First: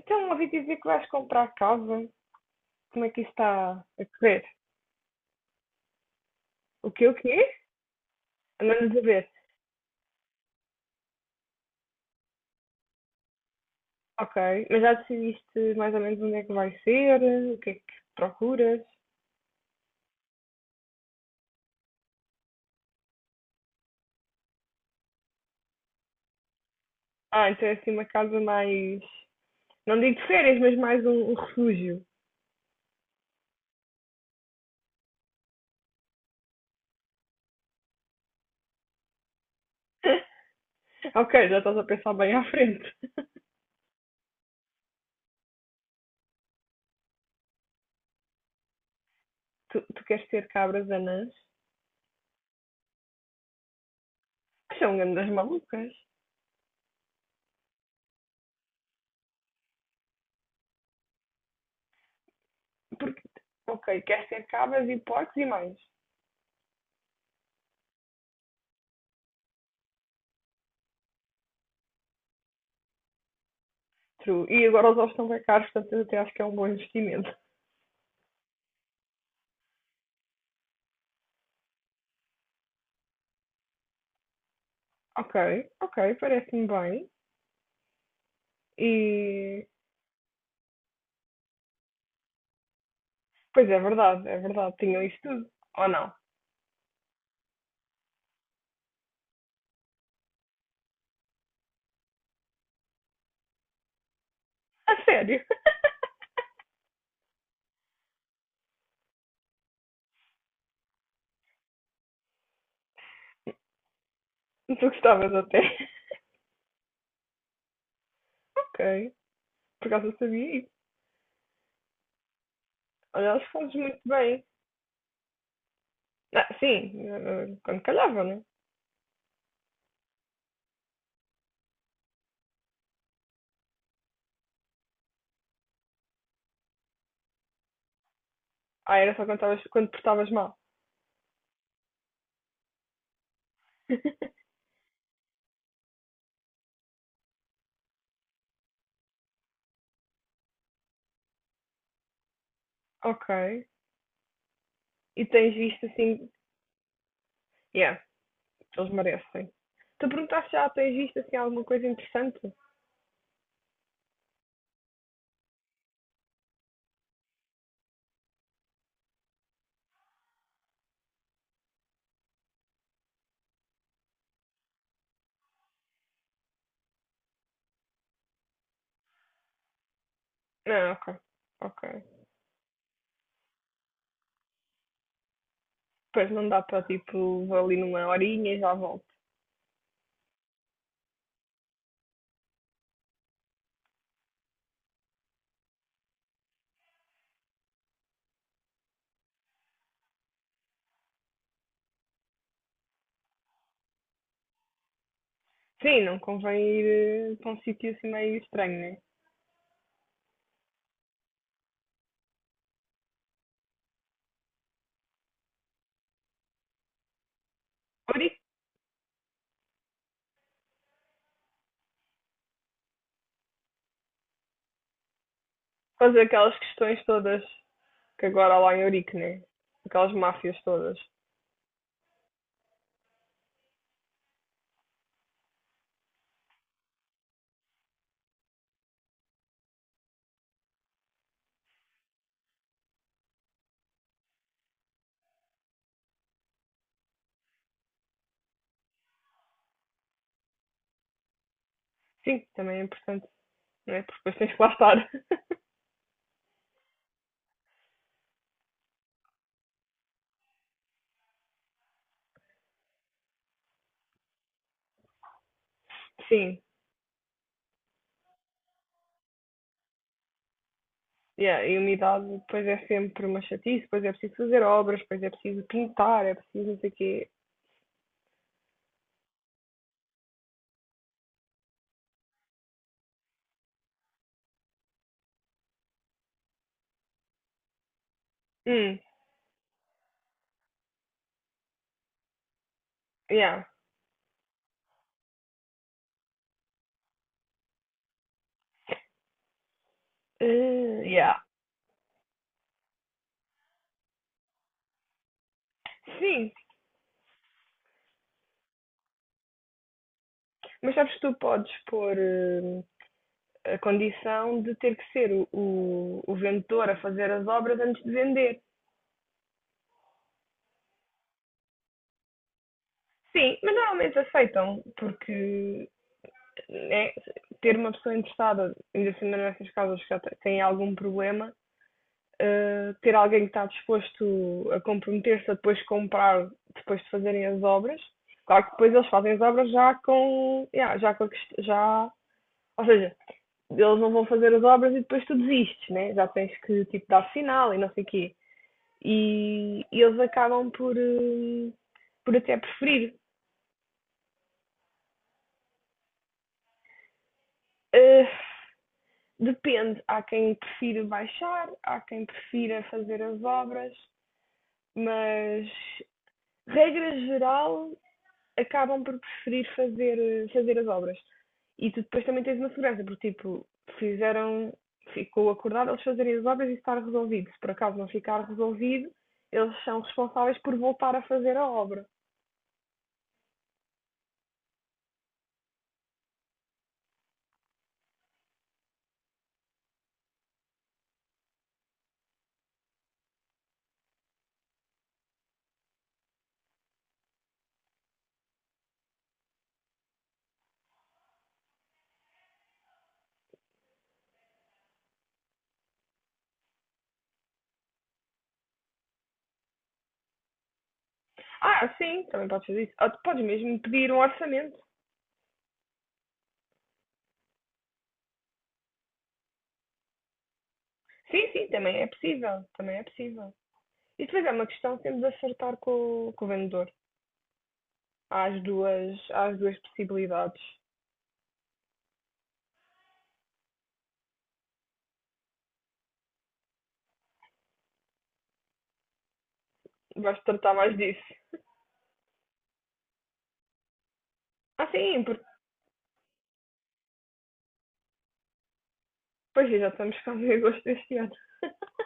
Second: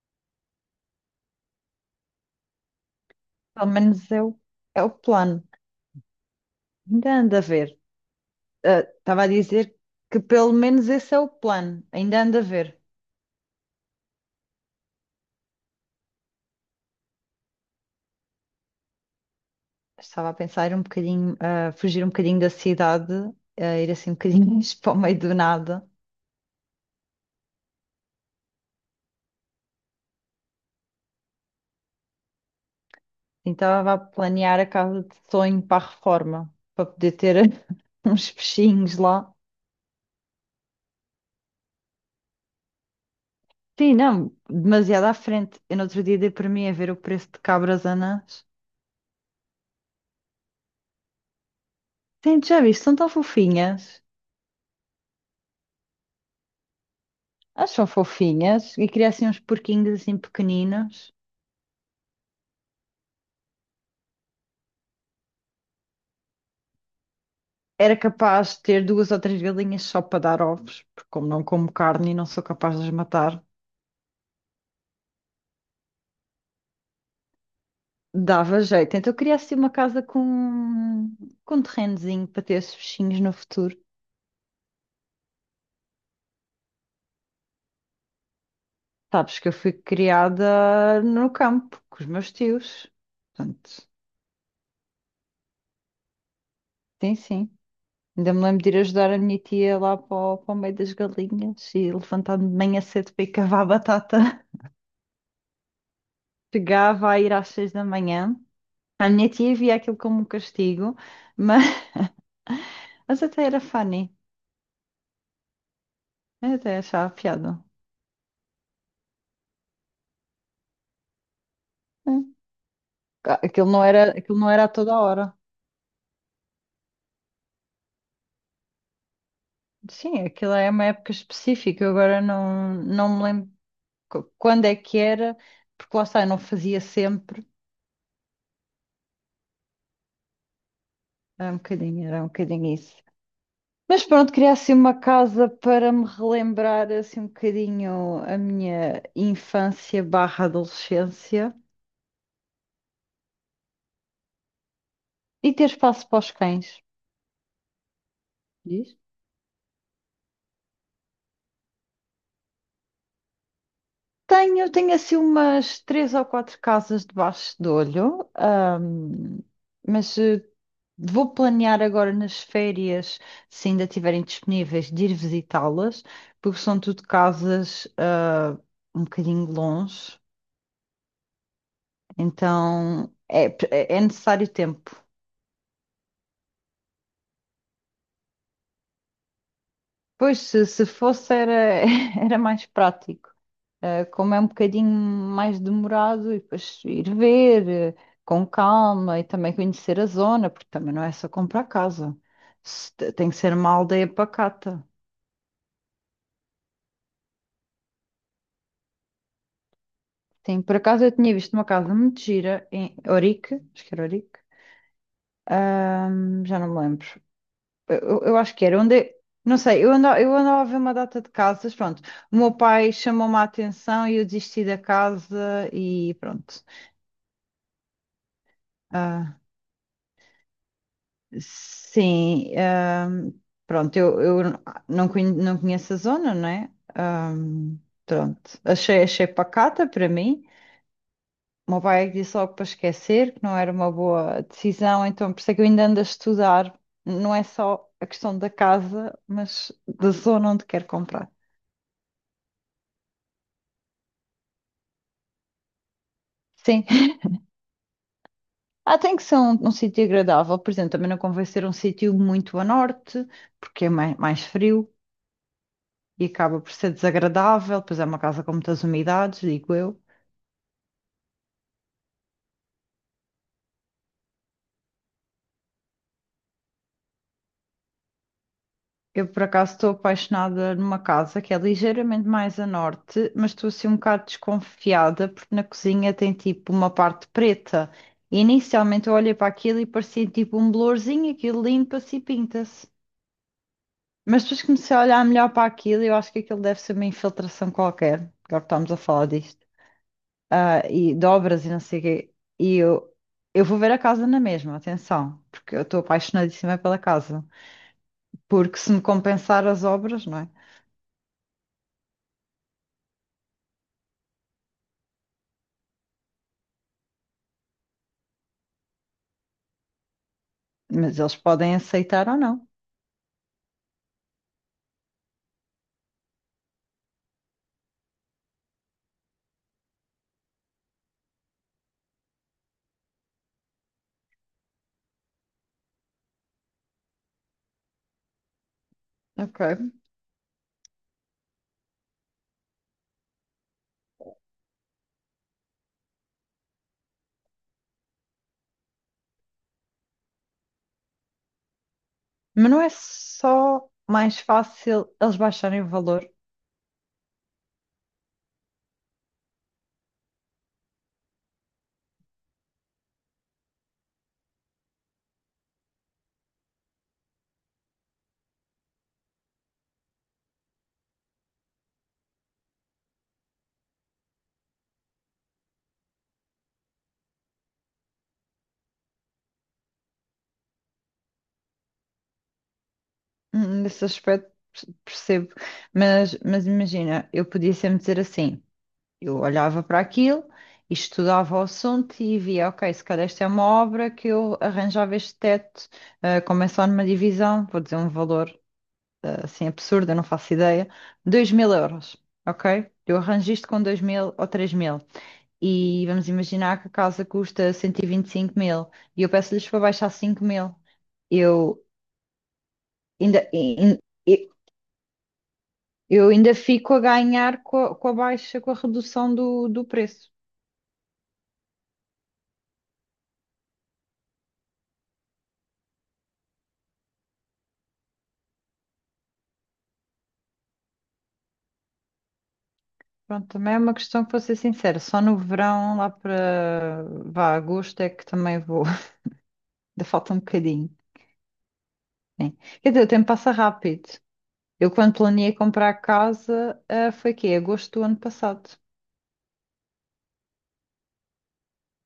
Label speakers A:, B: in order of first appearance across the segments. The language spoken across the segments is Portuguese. A: Então, ouvi dizer que vais comprar casa. Como é que isso
B: Pelo
A: está a
B: menos é o,
A: correr?
B: é o plano.
A: O quê?
B: Ainda
A: O
B: anda a
A: quê?
B: ver.
A: Andamos a
B: Estava
A: ver.
B: a dizer que pelo menos esse é o plano. Ainda anda a ver.
A: Ok, mas já decidiste mais ou menos onde é que vai ser? O que é que procuras?
B: Estava a pensar um bocadinho, a fugir um bocadinho da cidade, a ir assim um bocadinho para o meio do nada.
A: Ah, então é assim uma casa mais. Não digo de férias, mas mais um refúgio.
B: Então estava a planear a casa de sonho para a reforma, para poder ter uns peixinhos lá.
A: Ok, já estás a pensar bem à frente.
B: Sim, não, demasiado à frente. Eu no outro dia dei para mim a ver o preço de cabras anãs.
A: Tu queres ter cabras anãs?
B: Sim, já viste, são tão fofinhas.
A: Que são grandes malucas.
B: Elas são fofinhas e queria assim uns porquinhos assim pequeninos.
A: Ok, queres ter cabras e porcos e mais.
B: Era capaz de ter duas ou três galinhas só para dar ovos, porque como não como carne e não sou capaz de as matar,
A: True. E agora os ovos estão bem caros, portanto eu até acho que é um bom investimento.
B: dava jeito. Então eu queria assim uma casa com um terrenozinho para ter esses bichinhos no futuro.
A: Ok, ok, parece-me bem.
B: Sabes que eu
A: E.
B: fui criada no campo com os meus tios.
A: Pois é
B: Portanto,
A: verdade, é verdade. Tinham isso tudo. Ou não?
B: sim, sim. Ainda me lembro de ir ajudar a minha tia lá para o, para o meio das galinhas e levantar-me de manhã cedo para ir cavar batata.
A: A sério?
B: Chegava a ir às 6 da manhã. A minha tia via aquilo como um castigo, mas, mas até era funny.
A: Tu gostavas até.
B: Eu até achava piada.
A: Ok. Por acaso eu sabia isso.
B: Hum.
A: Olha, elas fazes muito
B: Aquilo
A: bem.
B: não era a toda hora.
A: Ah, sim, quando calhava, né?
B: Sim, aquilo é uma época específica. Eu agora não, não me lembro quando é que era, porque lá está, eu não fazia sempre.
A: Ah, era só quando portavas mal.
B: Era um bocadinho isso. Mas pronto, queria assim uma casa para me relembrar assim um bocadinho a minha infância barra adolescência
A: Ok. E
B: e
A: tens
B: ter
A: visto
B: espaço para
A: assim.
B: os cães.
A: Yeah, eles
B: Diz?
A: merecem. Tu perguntaste já, tens visto assim alguma coisa interessante?
B: Tenho, tenho assim umas três ou quatro casas debaixo de olho, mas vou planear agora nas férias, se ainda estiverem disponíveis, de ir visitá-las, porque são tudo casas, um bocadinho longe,
A: Não, ok. Ok.
B: então é, é necessário tempo.
A: Pois não dá para tipo, vou ali numa horinha e já volto.
B: Pois, se fosse, era, era mais prático. Como é um bocadinho mais demorado, e depois ir ver com calma e também conhecer a zona, porque também não é só comprar casa. Se te- Tem que ser uma aldeia pacata.
A: Sim, não convém ir para um sítio assim meio estranho, né?
B: Sim, por acaso eu tinha visto uma casa muito gira em Orique, acho que era Orique, já não me lembro. Eu
A: Ourique,
B: acho que era onde. Não sei, eu andava a ver uma data de casas, pronto. O meu pai chamou-me a atenção e eu desisti da casa e
A: fazer aquelas
B: pronto.
A: questões todas que agora há lá em Ourique,
B: Ah,
A: né? Aquelas máfias todas.
B: Sim, pronto, eu não, não conheço a zona, não é? Ahm, pronto, achei pacata para mim. O meu pai é que disse logo para esquecer, que não era uma boa decisão, então por isso é que eu ainda ando a estudar. Não é só a questão da casa, mas da zona onde quero comprar.
A: Sim, também é importante, né? Porque depois tens que lá estar.
B: Sim, tem que ser um sítio agradável, por exemplo, também não convém ser um sítio muito a norte, porque é mais, mais frio e
A: Sim,
B: acaba por ser desagradável, pois é uma casa com muitas umidades, digo eu.
A: yeah, e a umidade depois é sempre uma chatice, depois é preciso fazer obras, depois é preciso pintar, é preciso não sei o quê.
B: Eu, por acaso, estou apaixonada numa casa que é ligeiramente mais a norte, mas estou assim um bocado desconfiada porque na cozinha tem tipo uma parte preta. E
A: Hum,
B: inicialmente eu olhei para aquilo e parecia tipo um blorzinho, aquilo limpa-se e pinta-se.
A: yeah.
B: Mas depois comecei a olhar melhor para aquilo e eu acho que aquilo deve ser uma infiltração qualquer. Agora que estamos a falar disto.
A: Eh,
B: E
A: yeah.
B: dobras e não sei o quê. E eu, eu vou ver a casa na mesma, atenção, porque eu estou
A: Sim,
B: apaixonadíssima pela casa. Porque se me compensar as obras, não é?
A: mas sabes que tu podes pôr a condição de ter que ser o vendedor a fazer as obras antes de vender.
B: Mas eles podem aceitar ou não.
A: Sim, mas normalmente aceitam, porque né, ter uma pessoa interessada, ainda assim nessas casas que já te- têm algum problema, ter alguém que está disposto a comprometer-se a depois comprar, depois de fazerem as obras, claro que depois eles fazem as
B: Ok.
A: obras já com, yeah, já com a já, ou seja, eles não vão fazer as obras e depois tu desistes, né? Já tens que tipo dar sinal e não sei o quê. E eles acabam por até
B: Mas não é
A: preferir.
B: só mais fácil eles baixarem o valor.
A: Eh, Depende, há quem prefira baixar, há quem prefira fazer as obras, mas regra geral acabam por preferir fazer as obras. E tu depois também tens uma segurança, porque tipo, fizeram, ficou acordado eles fazerem as obras e estar resolvido. Se por acaso não ficar resolvido, eles são responsáveis por voltar a fazer a obra.
B: Percebo. Mas imagina, eu podia sempre dizer assim: eu olhava para aquilo, estudava o assunto e via, ok, se calhar esta é uma obra que eu arranjava este teto, como é só numa divisão, vou dizer um valor assim absurdo, eu não faço ideia, 2000 euros, ok? Eu arranjo isto com 2000 ou 3000. E vamos imaginar que a casa custa 125 mil e eu peço-lhes para baixar 5 mil. Eu
A: Ah, sim, também podes fazer isso. Ou tu
B: ainda,
A: podes mesmo
B: in-
A: pedir um
B: in-
A: orçamento.
B: eu ainda fico a ganhar com a, baixa, com a redução do, do preço.
A: Sim, sim, também é possível, também é possível. E depois é uma questão de temos de acertar com o vendedor. Há as duas possibilidades.
B: Pronto, também é uma questão que vou ser sincera, só no verão, lá para vá, agosto é que também vou, ainda falta um
A: Vais tratar
B: bocadinho.
A: mais disso.
B: Né? Quer dizer, o tempo passa rápido.
A: Ah,
B: Eu quando
A: sim, porque
B: planeei comprar casa, foi quê? Agosto do ano passado.
A: pois é, já estamos com o agosto deste ano.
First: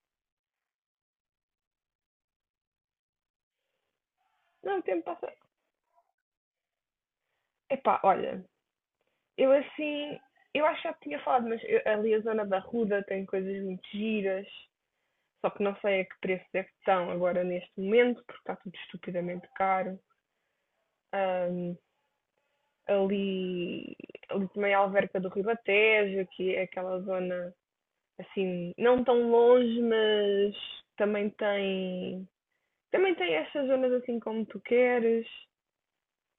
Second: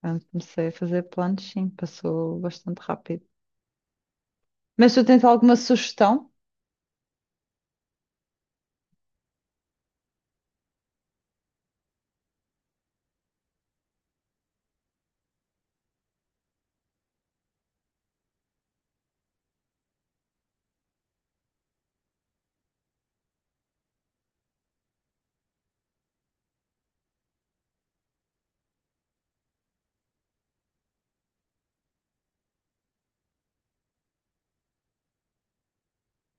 B: Quando comecei a fazer planos, sim, passou bastante rápido.
A: Não, o
B: Mas tu
A: tempo
B: tens
A: passa.
B: alguma sugestão?
A: Epá, olha, eu assim, eu acho que já tinha falado, mas ali a zona da Ruda tem coisas muito giras, só que não sei a que preço é que estão agora neste momento, porque está tudo estupidamente caro. Ahm, ali, ali também a Alverca do Ribatejo, que é aquela zona assim, não tão longe, mas também tem, também tem estas zonas assim como tu queres.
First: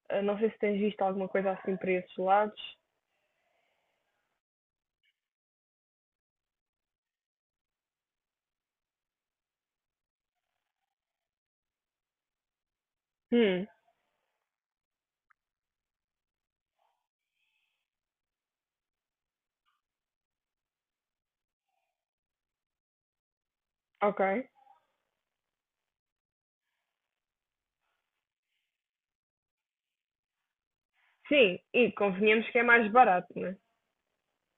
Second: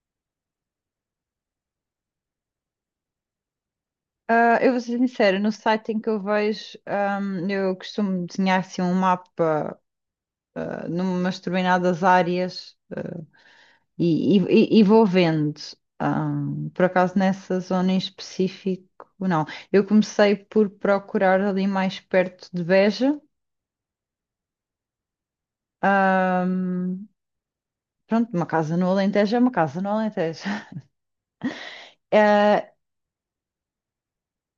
A: Ah, não sei se tens visto alguma coisa assim para esses lados.
B: Eu vou ser sincera, no site em que eu vejo, eu costumo desenhar assim um mapa, numas determinadas áreas,
A: Hum,
B: e, e vou vendo. Por acaso nessa zona em específico, não. Eu comecei por procurar ali mais perto de Beja.
A: ok.
B: Ahm, pronto, uma casa no Alentejo é uma casa no Alentejo.
A: Sim, e convenhamos que é mais barato, né?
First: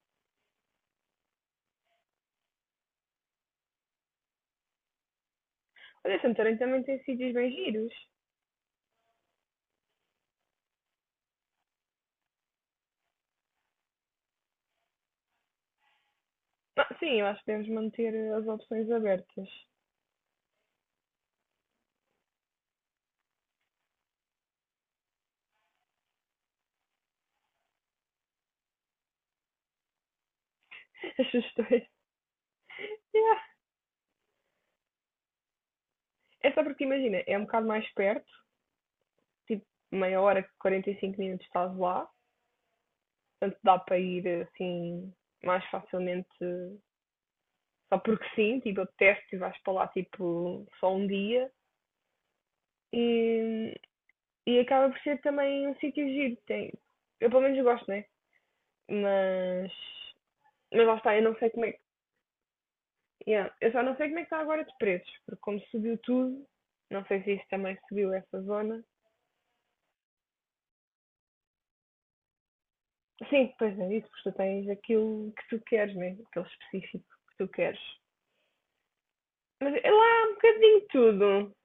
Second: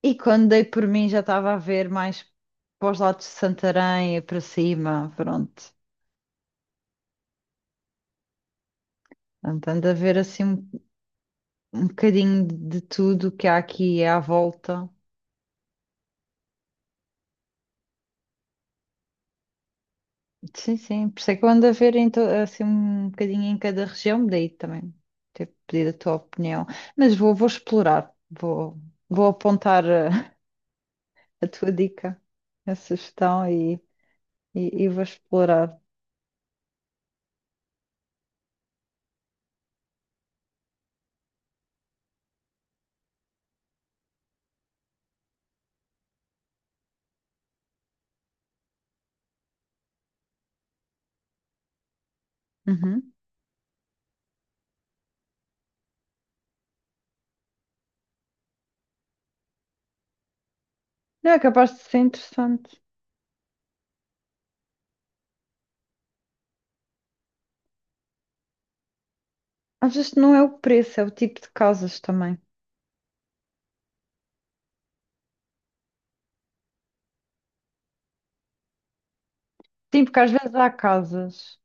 B: E quando dei por mim já estava a ver mais para os lados de Santarém e para cima, pronto.
A: Olha, Santarém também tem sítios bem giros.
B: Portanto, ando a ver assim um bocadinho de tudo que há aqui à volta.
A: Ah, sim, eu acho que devemos manter as opções abertas.
B: Sim, sim, por isso é que eu ando a ver em assim um bocadinho em cada região, daí também ter pedido a tua opinião. Mas vou explorar, vou apontar
A: As
B: a, tua
A: sugestões.
B: dica, a
A: Yeah.
B: sugestão e, e vou explorar.
A: É só porque, imagina, é um bocado mais perto, tipo meia hora, 45 minutos estás lá. Portanto, dá para ir assim mais facilmente só porque sim, tipo, apetece e vais para lá tipo só um dia
B: Uhum.
A: e, e acaba por ser também um sítio giro. Tem, eu pelo menos gosto, né? Mas, mas lá está, eu
B: Não,
A: não
B: é
A: sei como é
B: capaz
A: que.
B: de ser interessante.
A: Yeah, eu só não sei como é que está agora de preços, porque como subiu tudo, não sei se isso também subiu essa zona.
B: Às vezes não é o preço, é o tipo de casas também.
A: Sim, pois é, isso, porque tu tens aquilo que tu queres, né? Aquele específico que tu queres. Mas é
B: Sim, porque
A: lá
B: às
A: um
B: vezes há
A: bocadinho tudo.
B: casas.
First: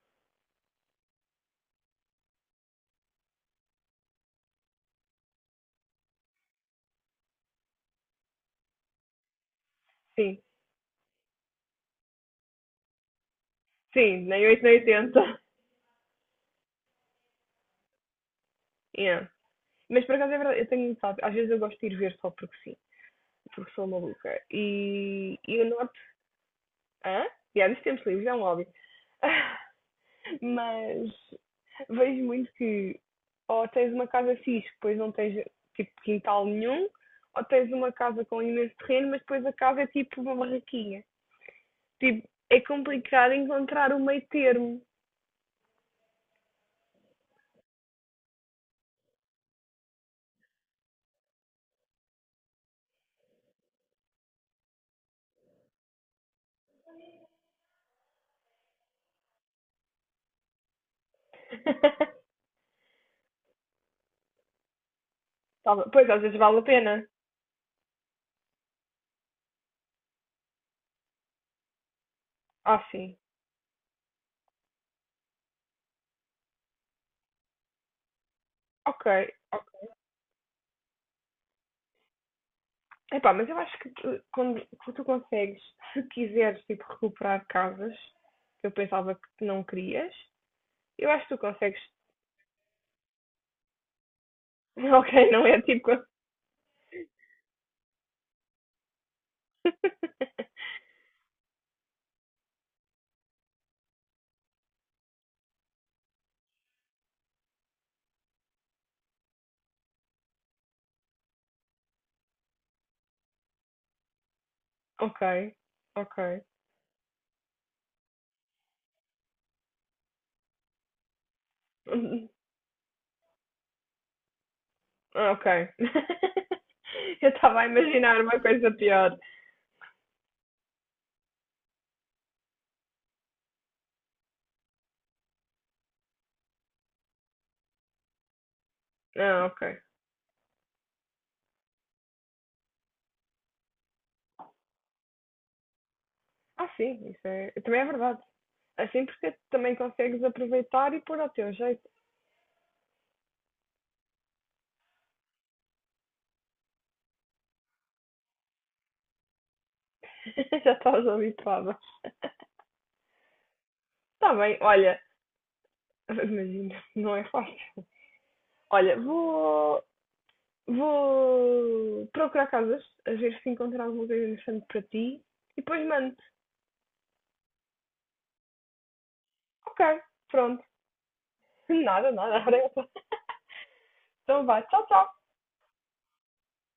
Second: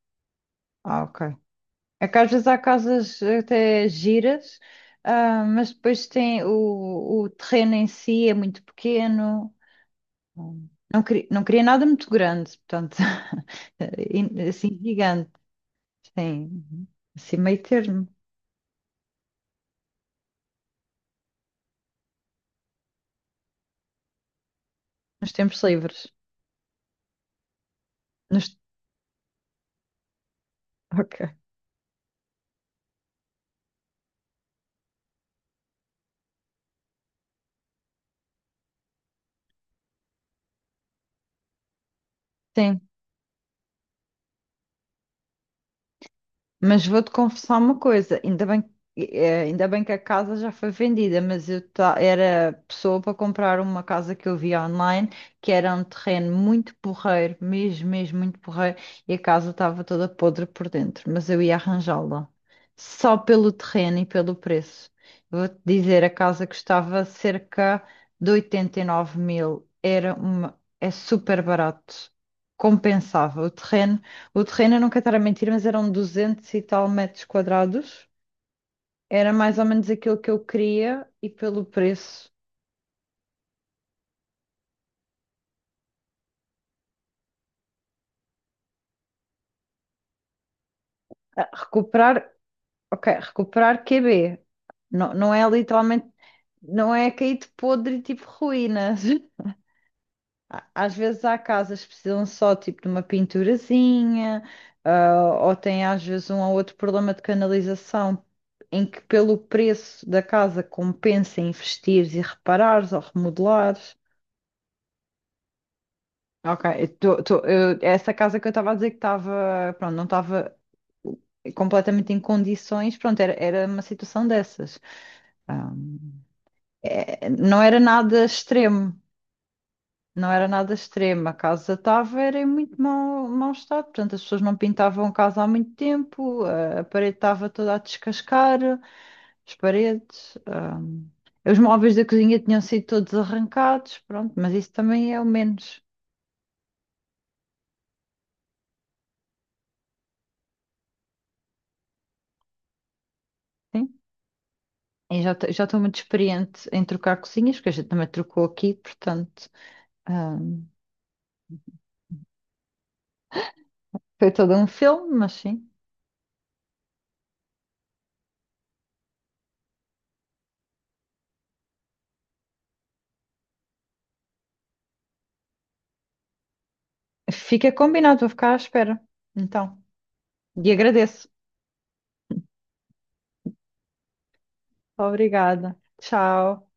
B: Ah, ok. É que às vezes há casas até giras, mas depois tem o terreno em si é muito pequeno.
A: Sim,
B: Hum. Não queria nada muito grande, portanto,
A: sim, nem 8 nem
B: assim gigante.
A: 80.
B: Sim, assim meio termo,
A: Yeah. Mas por acaso é verdade, eu tenho, sabe, às vezes eu gosto de ir ver só porque sim, porque sou maluca.
B: nos
A: E
B: tempos
A: eu noto.
B: livres.
A: Hã? Yeah, dos tempos livres, é um
B: Nos...
A: hobby. Mas
B: Ok.
A: vejo muito que ou tens uma casa fixe, depois não tens tipo quintal nenhum, ou tens uma casa com imenso terreno, mas depois a casa é tipo uma barraquinha. Tipo, é
B: Sim.
A: complicado encontrar o meio termo.
B: Mas vou-te confessar uma coisa, ainda bem, ainda bem que a casa já foi vendida, mas era pessoa para comprar uma casa que eu via online, que era um terreno muito porreiro, mesmo, mesmo muito porreiro, e a casa estava toda podre por dentro, mas eu ia arranjá-la, só pelo terreno e pelo preço. Vou-te
A: Tá
B: dizer,
A: pois,
B: a
A: às vezes
B: casa
A: vale a
B: custava
A: pena.
B: cerca de 89 mil, era uma, é super barato,
A: Ah, sim.
B: compensava o terreno, eu não quero estar a mentir, mas eram 200 e tal metros quadrados.
A: Ok,
B: Era mais ou menos aquilo que eu queria e pelo preço.
A: epá, mas eu acho que tu, quando tu consegues, se quiseres tipo, recuperar casas que eu pensava que tu não querias, eu acho que tu consegues.
B: Recuperar, ok, recuperar QB.
A: Ok,
B: Não, não
A: não
B: é
A: é tipo.
B: literalmente, não é caído podre tipo ruínas. Às vezes há casas que precisam só tipo de uma pinturazinha, ou tem às vezes um ou outro problema de canalização em que pelo preço da casa compensa investires e reparares ou remodelares.
A: Ok, ok.
B: Ok, eu tô- tô- eu- essa casa que eu estava a dizer que estava, pronto, não estava completamente em condições, pronto, era uma situação dessas.
A: Ok.
B: Ah,
A: Eu estava
B: não
A: a
B: era
A: imaginar
B: nada
A: uma coisa
B: extremo,
A: pior.
B: não era nada extremo. A casa estava era em muito mau, mau estado, portanto, as pessoas não pintavam a casa há muito tempo, a parede estava toda a descascar,
A: Ah,
B: as
A: ok.
B: paredes. Os móveis da cozinha tinham sido todos arrancados, pronto, mas isso também é o menos.
A: Ah, sim, isso é. Também é verdade. Assim porque também consegues aproveitar e pôr ao teu jeito.
B: Sim. Eu já já estou muito experiente em trocar cozinhas, porque a gente também trocou aqui, portanto, ahm,
A: Já estás habituada.
B: foi
A: Está
B: todo
A: bem,
B: um
A: olha,
B: filme, mas sim.
A: imagina, não é fácil. Olha, vou procurar casas, a ver se encontro alguma coisa interessante para ti e depois mando.
B: Fica combinado, vou ficar à espera.
A: Ok,
B: Então,
A: pronto.
B: e agradeço.
A: Nada, nada. Então vai, tchau, tchau.
B: Obrigada. Tchau.